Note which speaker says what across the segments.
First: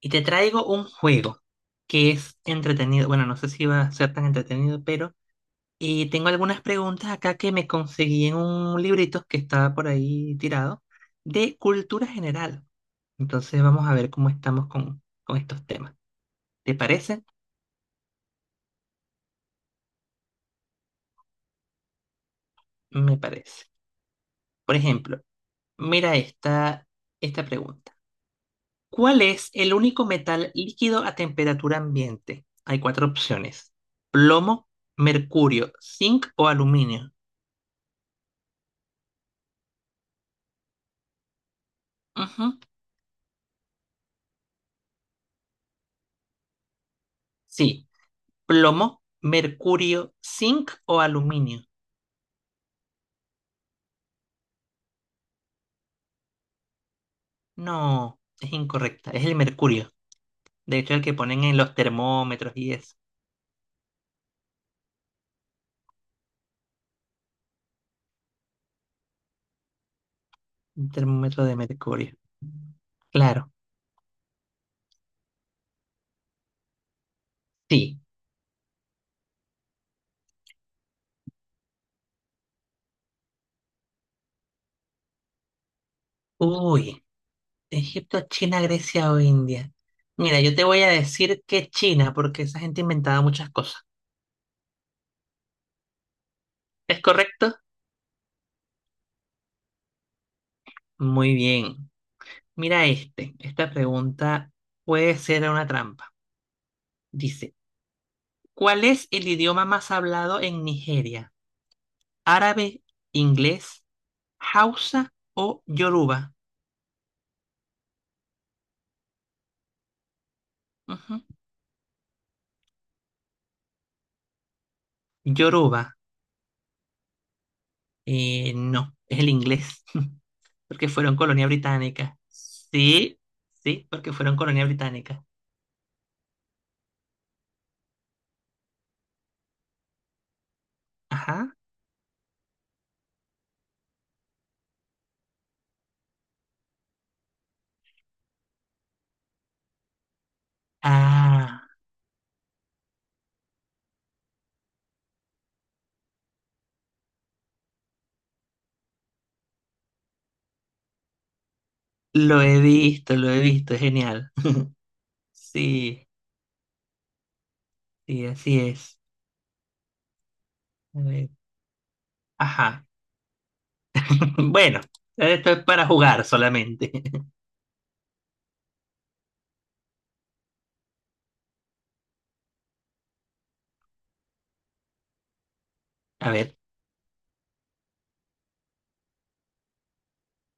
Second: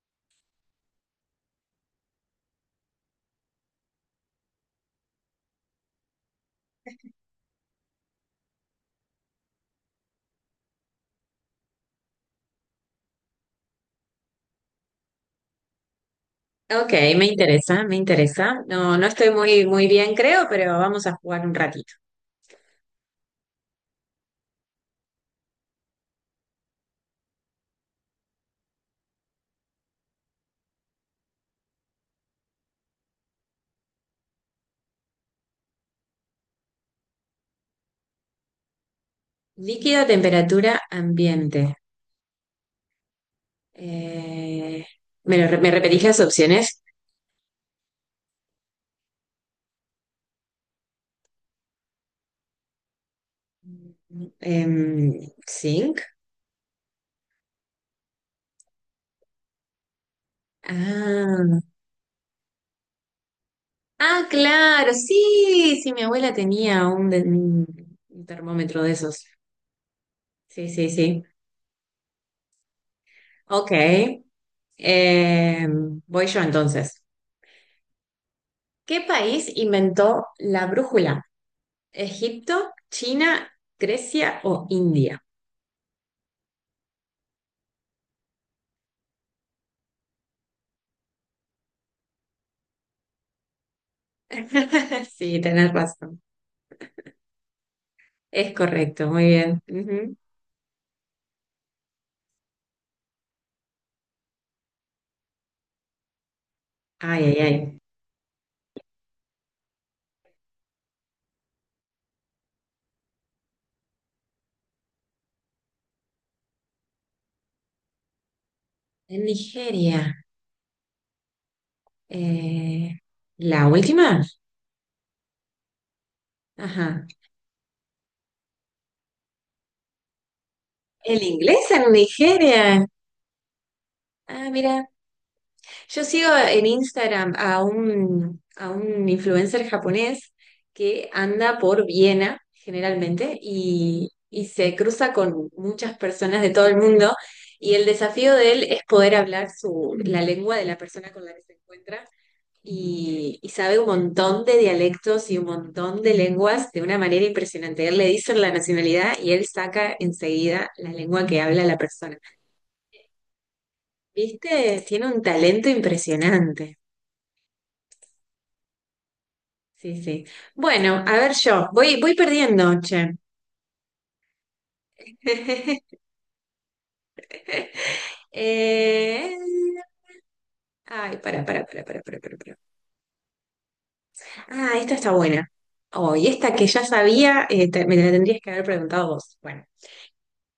Speaker 1: Y te traigo un juego que es entretenido. Bueno, no sé si va a ser tan entretenido, pero. Y tengo algunas preguntas acá que me conseguí en un librito que estaba por ahí tirado de cultura general. Entonces vamos a ver cómo estamos con estos temas. ¿Te
Speaker 2: Ok,
Speaker 1: parece?
Speaker 2: me interesa, me interesa. No, no estoy muy, muy bien, creo, pero vamos a jugar un ratito.
Speaker 1: Me parece. Por ejemplo, mira esta pregunta. ¿Cuál es el único metal líquido a temperatura ambiente? Hay cuatro opciones. Plomo, mercurio, zinc o aluminio.
Speaker 2: Líquido, temperatura, ambiente.
Speaker 1: Ujú.
Speaker 2: Eh, ¿Me repetís las opciones?
Speaker 1: Sí, plomo, mercurio, zinc o aluminio.
Speaker 2: Em, zinc.
Speaker 1: No, es incorrecta, es el mercurio. De hecho, el que ponen en
Speaker 2: Ah,
Speaker 1: los termómetros y eso.
Speaker 2: ah, claro, sí, sí, mi abuela tenía un termómetro de esos. Sí, sí,
Speaker 1: Un
Speaker 2: sí.
Speaker 1: termómetro de mercurio. Claro,
Speaker 2: Ok. Voy yo entonces.
Speaker 1: sí.
Speaker 2: ¿Qué país inventó la brújula? Egipto, China, Grecia o India.
Speaker 1: Uy, Egipto, China, Grecia o India. Mira, yo te voy a decir que China, porque esa gente inventaba muchas cosas.
Speaker 2: Sí, tenés razón.
Speaker 1: ¿Es correcto?
Speaker 2: Es correcto, muy bien. Ujú.
Speaker 1: Muy bien. Mira este. Esta pregunta puede ser una trampa.
Speaker 2: Ay, ay,
Speaker 1: Dice,
Speaker 2: ay.
Speaker 1: ¿cuál es el idioma más hablado en Nigeria? Árabe, inglés, hausa o yoruba.
Speaker 2: En Nigeria.
Speaker 1: Ujú.
Speaker 2: eh, ¿La última?
Speaker 1: Yoruba,
Speaker 2: Ajá.
Speaker 1: no, es el inglés, porque fueron
Speaker 2: ¿El
Speaker 1: colonia
Speaker 2: inglés en
Speaker 1: británica.
Speaker 2: Nigeria?
Speaker 1: Sí, sí, porque fueron
Speaker 2: Ah,
Speaker 1: colonia
Speaker 2: mira.
Speaker 1: británica.
Speaker 2: Yo sigo en Instagram a un influencer japonés que
Speaker 1: Ajá.
Speaker 2: anda por Viena generalmente y se cruza con muchas personas de todo el mundo y el desafío de él es poder hablar la lengua de la persona con la que se
Speaker 1: Ah,
Speaker 2: encuentra y sabe un montón de dialectos y un montón de lenguas de una manera impresionante. Él le dice la nacionalidad y él saca enseguida la lengua que habla la persona.
Speaker 1: lo he visto, es genial.
Speaker 2: ¿Viste? Tiene un talento
Speaker 1: Sí,
Speaker 2: impresionante.
Speaker 1: sí, así es.
Speaker 2: Sí, sí.
Speaker 1: A
Speaker 2: Bueno, a
Speaker 1: ver,
Speaker 2: ver yo. Voy perdiendo,
Speaker 1: ajá.
Speaker 2: che.
Speaker 1: Bueno, esto es para jugar solamente.
Speaker 2: Eh, Ay, para, para. Ah, esta está buena. Oh, y
Speaker 1: A
Speaker 2: esta
Speaker 1: ver,
Speaker 2: que ya sabía, me la tendrías que haber preguntado vos. Bueno,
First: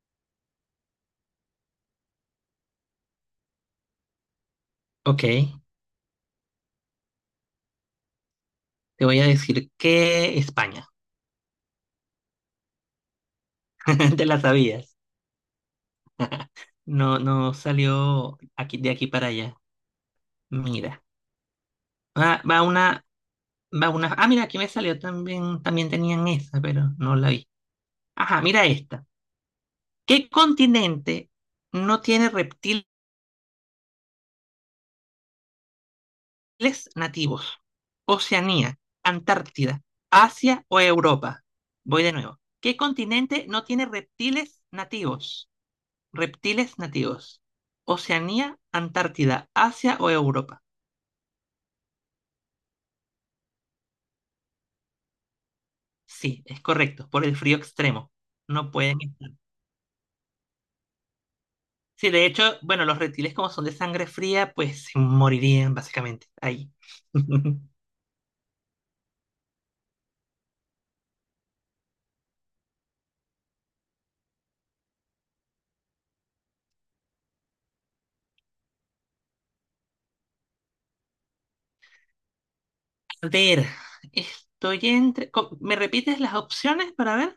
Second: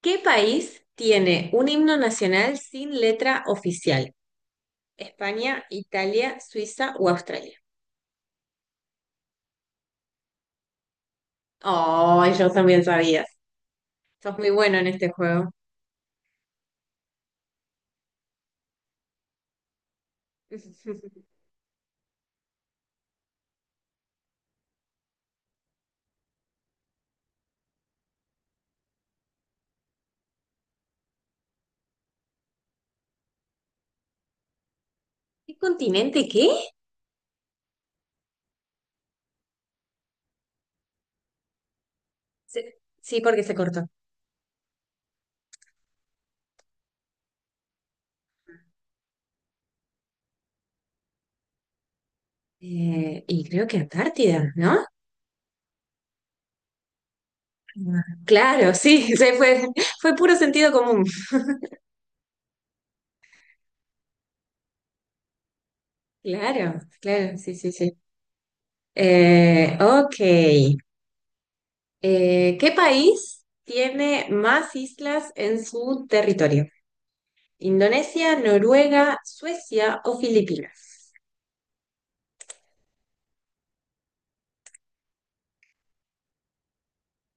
Speaker 2: ¿qué país tiene un himno nacional sin letra oficial?
Speaker 1: ok.
Speaker 2: ¿España, Italia, Suiza o Australia?
Speaker 1: Te voy a decir que España.
Speaker 2: Oh, yo también sabías.
Speaker 1: Te
Speaker 2: Sos
Speaker 1: la
Speaker 2: muy bueno en
Speaker 1: sabías.
Speaker 2: este juego.
Speaker 1: No, no salió aquí, de aquí para allá. Mira.
Speaker 2: ¿Qué
Speaker 1: Va una, va una. Ah, mira, aquí me salió también tenían esa, pero no la vi. Ajá, mira esta. ¿Qué continente no tiene reptiles
Speaker 2: continente qué?
Speaker 1: nativos? Oceanía, Antártida, Asia o Europa. Voy de nuevo.
Speaker 2: Se-
Speaker 1: ¿Qué
Speaker 2: Sí, porque
Speaker 1: continente
Speaker 2: se
Speaker 1: no tiene
Speaker 2: cortó.
Speaker 1: reptiles nativos? Reptiles nativos. Oceanía, Antártida, Asia o Europa.
Speaker 2: Y creo que Antártida, ¿no?
Speaker 1: Sí, es correcto, por el frío extremo. No
Speaker 2: Claro,
Speaker 1: pueden
Speaker 2: sí,
Speaker 1: estar.
Speaker 2: fue puro sentido común.
Speaker 1: Sí, de hecho, bueno, los reptiles como son de sangre fría, pues se morirían básicamente ahí.
Speaker 2: Claro, claro, sí, sí, sí. Ok. ¿Qué país tiene más islas en su territorio? ¿Indonesia, Noruega, Suecia o Filipinas?
Speaker 1: A ver, estoy ¿me repites las opciones para ver?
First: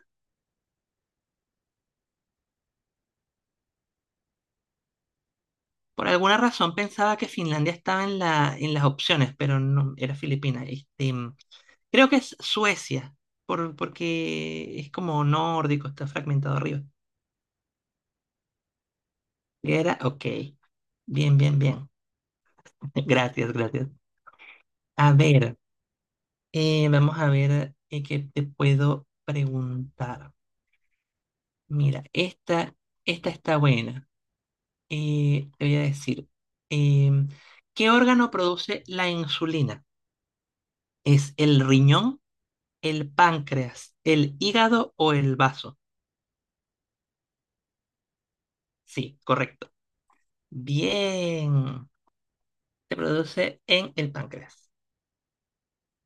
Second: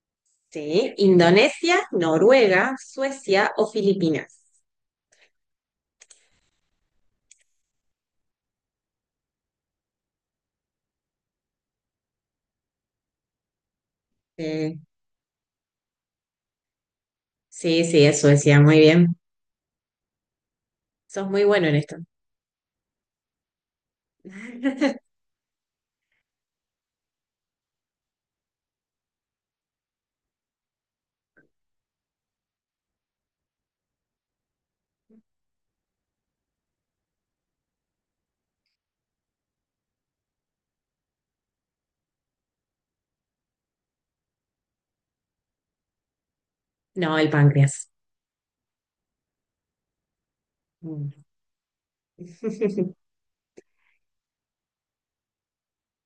Speaker 2: Sí, Indonesia, Noruega, Suecia o Filipinas.
Speaker 1: Por alguna razón pensaba que Finlandia estaba en las opciones, pero no, era Filipina. Este, creo que es Suecia,
Speaker 2: Eh,
Speaker 1: porque es como nórdico, está fragmentado arriba.
Speaker 2: sí, sí, es Suecia, muy bien.
Speaker 1: Era, ok.
Speaker 2: Sos
Speaker 1: Bien,
Speaker 2: muy
Speaker 1: bien,
Speaker 2: bueno en
Speaker 1: bien.
Speaker 2: esto.
Speaker 1: Gracias, gracias. A ver. Vamos a ver qué te puedo preguntar. Mira, esta está buena. Te voy a decir, em, ¿qué órgano produce la insulina? ¿Es el riñón, el páncreas, el hígado o el vaso?
Speaker 2: No, el páncreas.
Speaker 1: Sí, correcto.
Speaker 2: Mm.
Speaker 1: Bien. Se produce en el páncreas.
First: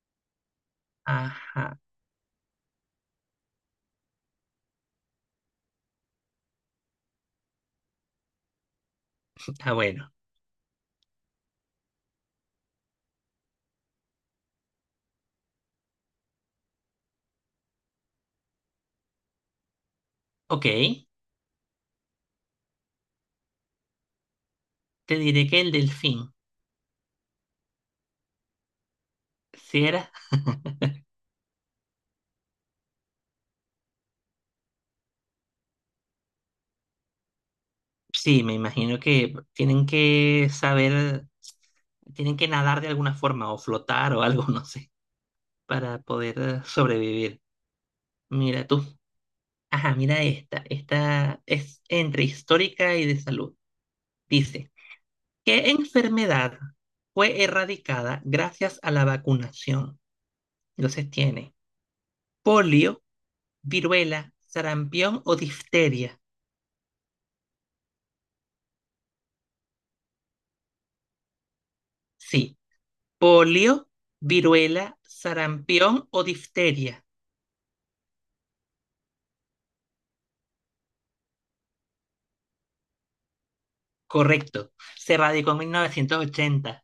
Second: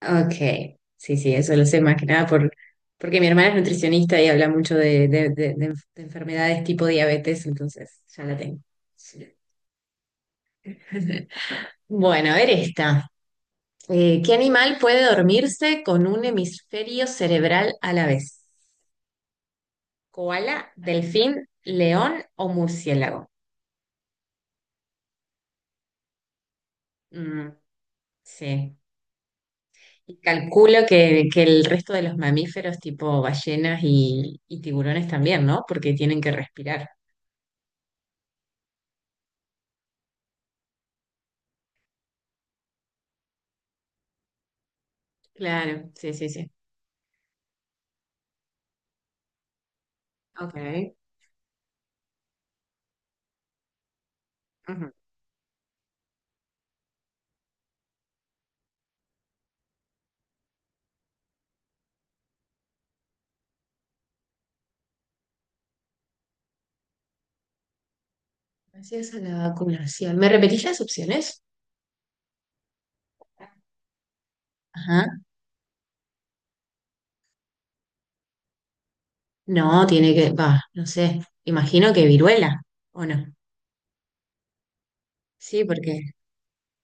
Speaker 2: Ok, sí, sí, eso lo
Speaker 1: Ajá.
Speaker 2: sé más que nada porque mi hermana es nutricionista y habla mucho de enfermedades tipo diabetes, entonces ya la tengo. Sí.
Speaker 1: Ah, bueno.
Speaker 2: Bueno, a ver esta. ¿Qué animal puede dormirse con un hemisferio cerebral a la vez? ¿Koala,
Speaker 1: Ok.
Speaker 2: delfín, león o murciélago?
Speaker 1: Te diré que el delfín.
Speaker 2: Mm, sí.
Speaker 1: Si era.
Speaker 2: Y calculo que el resto de los mamíferos tipo ballenas y tiburones también, ¿no? Porque tienen que respirar.
Speaker 1: Sí, me imagino que tienen que nadar de alguna forma o flotar o algo, no sé,
Speaker 2: Claro,
Speaker 1: para
Speaker 2: sí, sí,
Speaker 1: poder
Speaker 2: sí.
Speaker 1: sobrevivir. Mira tú. Ajá, mira esta.
Speaker 2: Ok.
Speaker 1: Esta es entre histórica y de salud. Dice,
Speaker 2: Ujú.
Speaker 1: ¿qué enfermedad fue erradicada gracias a la vacunación? Entonces tiene polio, viruela, sarampión o difteria.
Speaker 2: Gracias a la vacunación. ¿Me repetís las opciones?
Speaker 1: Sí, polio, viruela,
Speaker 2: Ajá.
Speaker 1: sarampión o difteria.
Speaker 2: No, tiene que, va, no sé. Imagino que viruela, ¿o no?
Speaker 1: Correcto, se radicó en
Speaker 2: Sí,
Speaker 1: mil
Speaker 2: porque,
Speaker 1: novecientos ochenta.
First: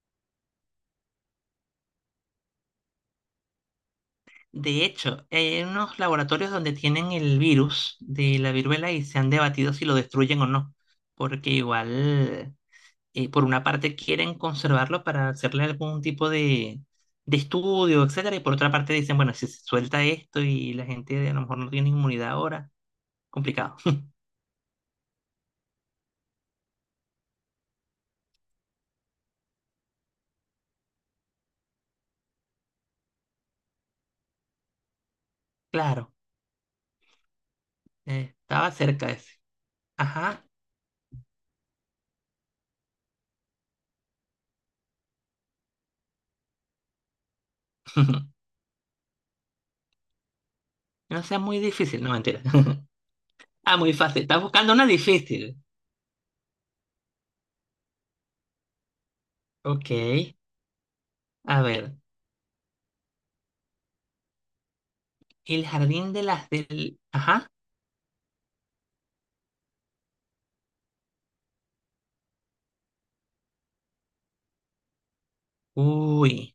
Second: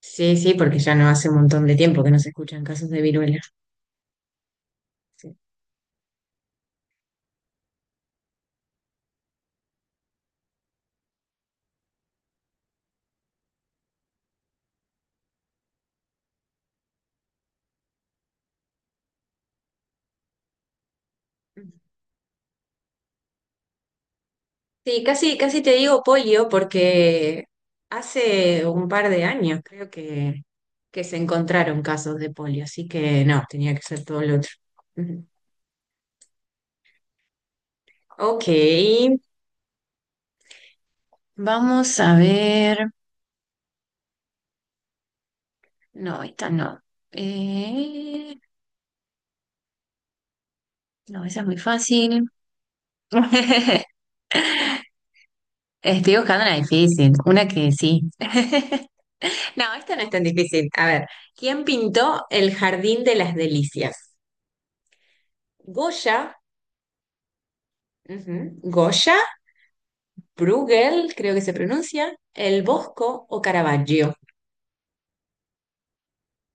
Speaker 2: sí, sí, porque ya no hace un montón de tiempo que no se escuchan casos de viruela.
Speaker 1: De hecho,
Speaker 2: Sí,
Speaker 1: hay unos laboratorios donde tienen el virus de la viruela y se han debatido si lo destruyen o no, porque igual, por una parte quieren conservarlo para hacerle algún tipo de estudio, etcétera, y por otra parte dicen, bueno, si se suelta esto y la gente a lo mejor no tiene inmunidad ahora, complicado.
Speaker 2: sí, casi, casi te digo polio porque hace un par de años creo que se encontraron casos de polio, así que no, tenía que ser todo lo otro. Ujú.
Speaker 1: Claro,
Speaker 2: Ok,
Speaker 1: estaba cerca ese. Ajá,
Speaker 2: vamos a ver. No, esta no. Eh,
Speaker 1: no
Speaker 2: no,
Speaker 1: sea
Speaker 2: esa es muy
Speaker 1: muy difícil, no
Speaker 2: fácil.
Speaker 1: mentira. Ah, muy fácil, estás buscando una difícil.
Speaker 2: Estoy buscando una difícil, una que sí. No,
Speaker 1: Ok,
Speaker 2: esta no es tan difícil. A ver,
Speaker 1: a
Speaker 2: ¿quién
Speaker 1: ver,
Speaker 2: pintó el Jardín de las Delicias?
Speaker 1: el jardín de
Speaker 2: Goya,
Speaker 1: las del. Ajá.
Speaker 2: ujú, Goya, Bruegel, creo que se pronuncia, El Bosco o Caravaggio.
Speaker 1: Uy,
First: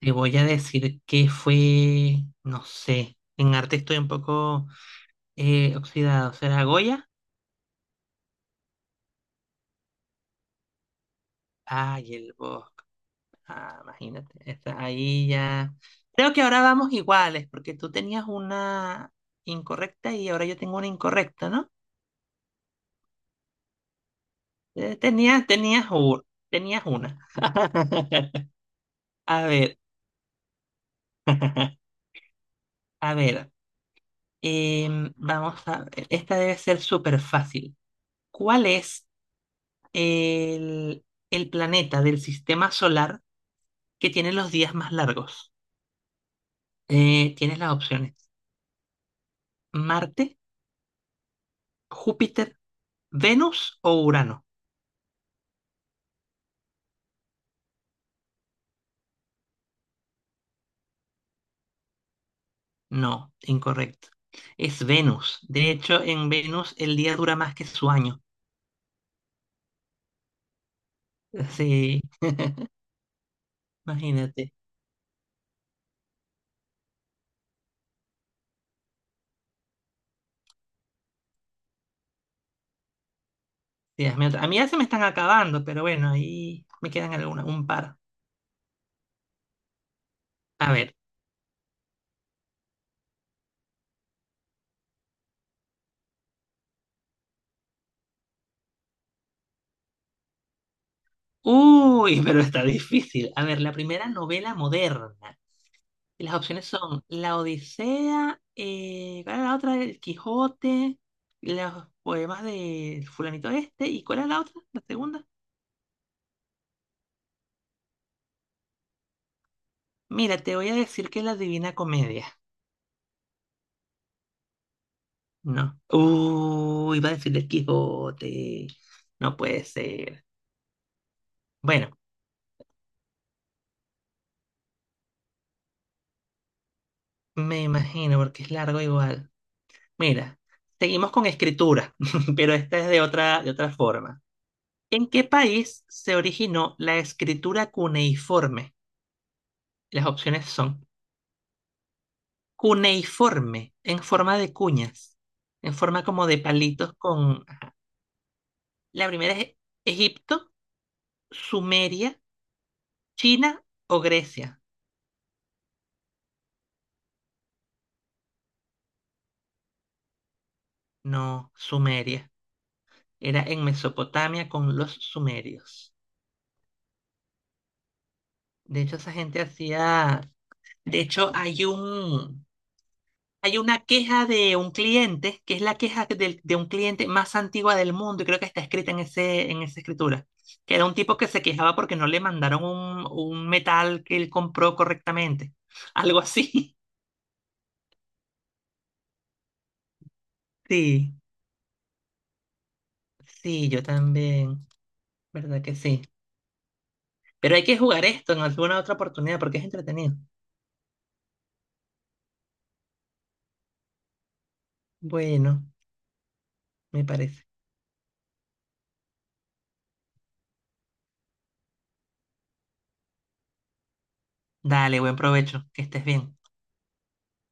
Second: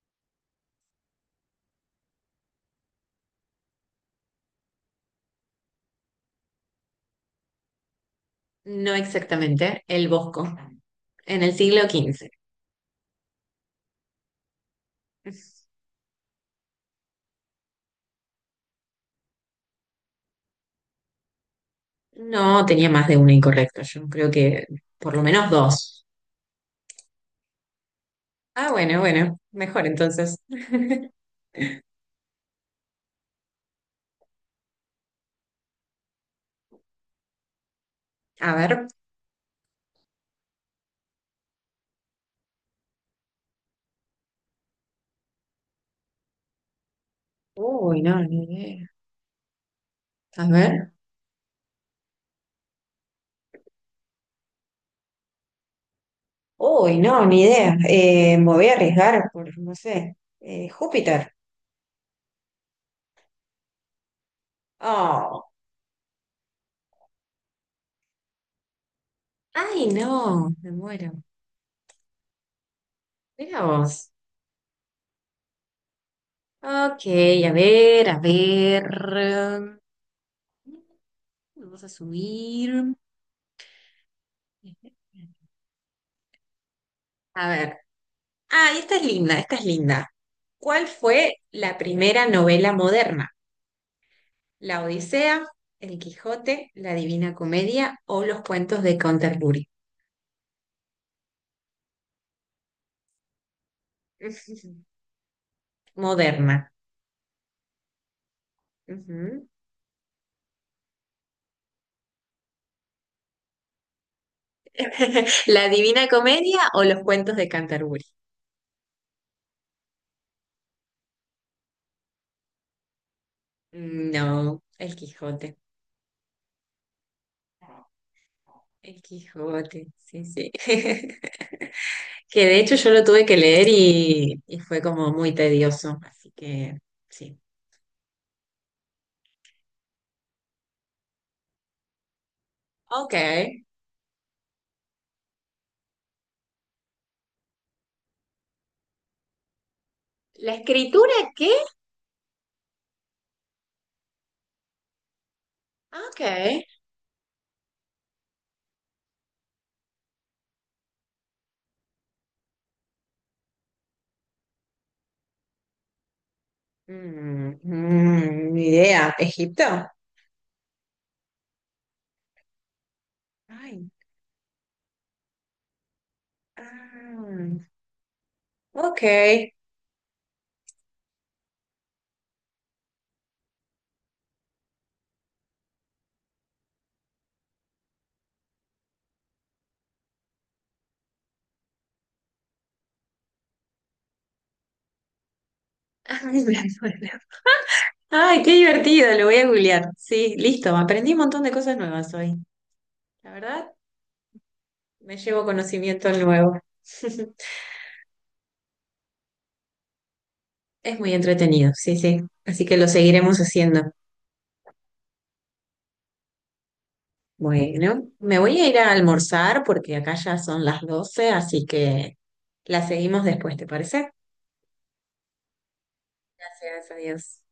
Speaker 1: te voy a decir que fue, no sé, en arte estoy un poco oxidado. ¿Será Goya?
Speaker 2: No exactamente, El Bosco, en el siglo
Speaker 1: Ay,
Speaker 2: XV.
Speaker 1: el bosque. Ah, imagínate, está ahí ya. Creo que ahora vamos iguales, porque tú tenías una incorrecta y ahora yo tengo una incorrecta, ¿no?
Speaker 2: No tenía más de uno incorrecto, yo creo que
Speaker 1: Eh,
Speaker 2: por lo
Speaker 1: tenías,
Speaker 2: menos
Speaker 1: tenías,
Speaker 2: dos.
Speaker 1: u- tenías una.
Speaker 2: Ah, bueno, bueno,
Speaker 1: A ver,
Speaker 2: mejor entonces.
Speaker 1: a ver. Em, vamos a ver, esta debe ser súper fácil.
Speaker 2: A
Speaker 1: ¿Cuál
Speaker 2: ver.
Speaker 1: es el planeta del sistema solar que tiene los días más largos? Tienes las
Speaker 2: Uy,
Speaker 1: opciones.
Speaker 2: no, ni idea.
Speaker 1: ¿Marte,
Speaker 2: A ver.
Speaker 1: Júpiter, Venus o Urano?
Speaker 2: Uy, no, ni idea. Me voy a arriesgar por, no sé, Júpiter.
Speaker 1: No, incorrecto. Es Venus.
Speaker 2: Oh.
Speaker 1: De hecho, en Venus el día dura más que su año.
Speaker 2: Ay, no, me muero.
Speaker 1: Sí,
Speaker 2: Mira vos.
Speaker 1: imagínate.
Speaker 2: Ok, a ver, a ver. Mm, Vamos a subir.
Speaker 1: Sí, hazme otra. A mí ya se me están acabando, pero bueno, ahí me quedan
Speaker 2: A
Speaker 1: un
Speaker 2: ver.
Speaker 1: par.
Speaker 2: Ah, esta es linda, esta es linda.
Speaker 1: A
Speaker 2: ¿Cuál
Speaker 1: ver.
Speaker 2: fue la primera novela moderna? ¿La Odisea, El Quijote, La Divina Comedia o los cuentos de Canterbury?
Speaker 1: Uy, pero está difícil. A ver, la primera novela moderna. Y las opciones
Speaker 2: Moderna.
Speaker 1: son La Odisea, ¿cuál era
Speaker 2: Ujú.
Speaker 1: la otra? El Quijote, los poemas de fulanito este. ¿Y cuál era la otra? La segunda.
Speaker 2: ¿La Divina Comedia o los cuentos de Canterbury?
Speaker 1: Mira, te voy a decir que es la Divina Comedia.
Speaker 2: No, el Quijote.
Speaker 1: No. Uy, iba a decir el Quijote.
Speaker 2: El
Speaker 1: No puede
Speaker 2: Quijote, sí,
Speaker 1: ser.
Speaker 2: sí.
Speaker 1: Bueno,
Speaker 2: Que de hecho yo lo tuve que leer y fue como muy tedioso, así que sí.
Speaker 1: me imagino porque es largo igual. Mira, seguimos con escritura, pero esta es de
Speaker 2: Ok.
Speaker 1: otra, de otra forma. ¿En qué país se originó la escritura cuneiforme? Las opciones
Speaker 2: ¿La
Speaker 1: son
Speaker 2: escritura qué?
Speaker 1: cuneiforme, en forma de cuñas, en forma
Speaker 2: Ok.
Speaker 1: como de palitos con. Ajá. La primera es Egipto, Sumeria, China o Grecia.
Speaker 2: Mm, mm, ni idea. ¿Egipto?
Speaker 1: No, Sumeria. Era en
Speaker 2: Ay.
Speaker 1: Mesopotamia con los sumerios.
Speaker 2: Ah,
Speaker 1: De hecho,
Speaker 2: ok.
Speaker 1: esa gente
Speaker 2: Ay,
Speaker 1: hacía. De hecho, hay un. Hay una queja de un cliente, que es la queja un cliente más antigua del mundo, y creo que está escrita en ese, en esa escritura, que era un tipo que se quejaba porque no le mandaron un metal que él compró correctamente. Algo
Speaker 2: me
Speaker 1: así.
Speaker 2: acuerdo. Ay, qué divertido, lo voy a googlear. Sí, listo, aprendí
Speaker 1: Sí,
Speaker 2: un montón de cosas nuevas hoy. La
Speaker 1: sí,
Speaker 2: verdad,
Speaker 1: yo también,
Speaker 2: me llevo
Speaker 1: ¿verdad que sí?
Speaker 2: conocimiento nuevo.
Speaker 1: Pero hay que jugar esto en alguna otra oportunidad porque es entretenido.
Speaker 2: Es muy entretenido, sí, sí. Así que lo seguiremos haciendo.
Speaker 1: Bueno, me parece.
Speaker 2: Bueno, me voy a ir a almorzar porque acá ya son las 12:00, así que la seguimos después, ¿te parece?
Speaker 1: Dale, buen provecho, que estés bien.
Speaker 2: Gracias, adiós.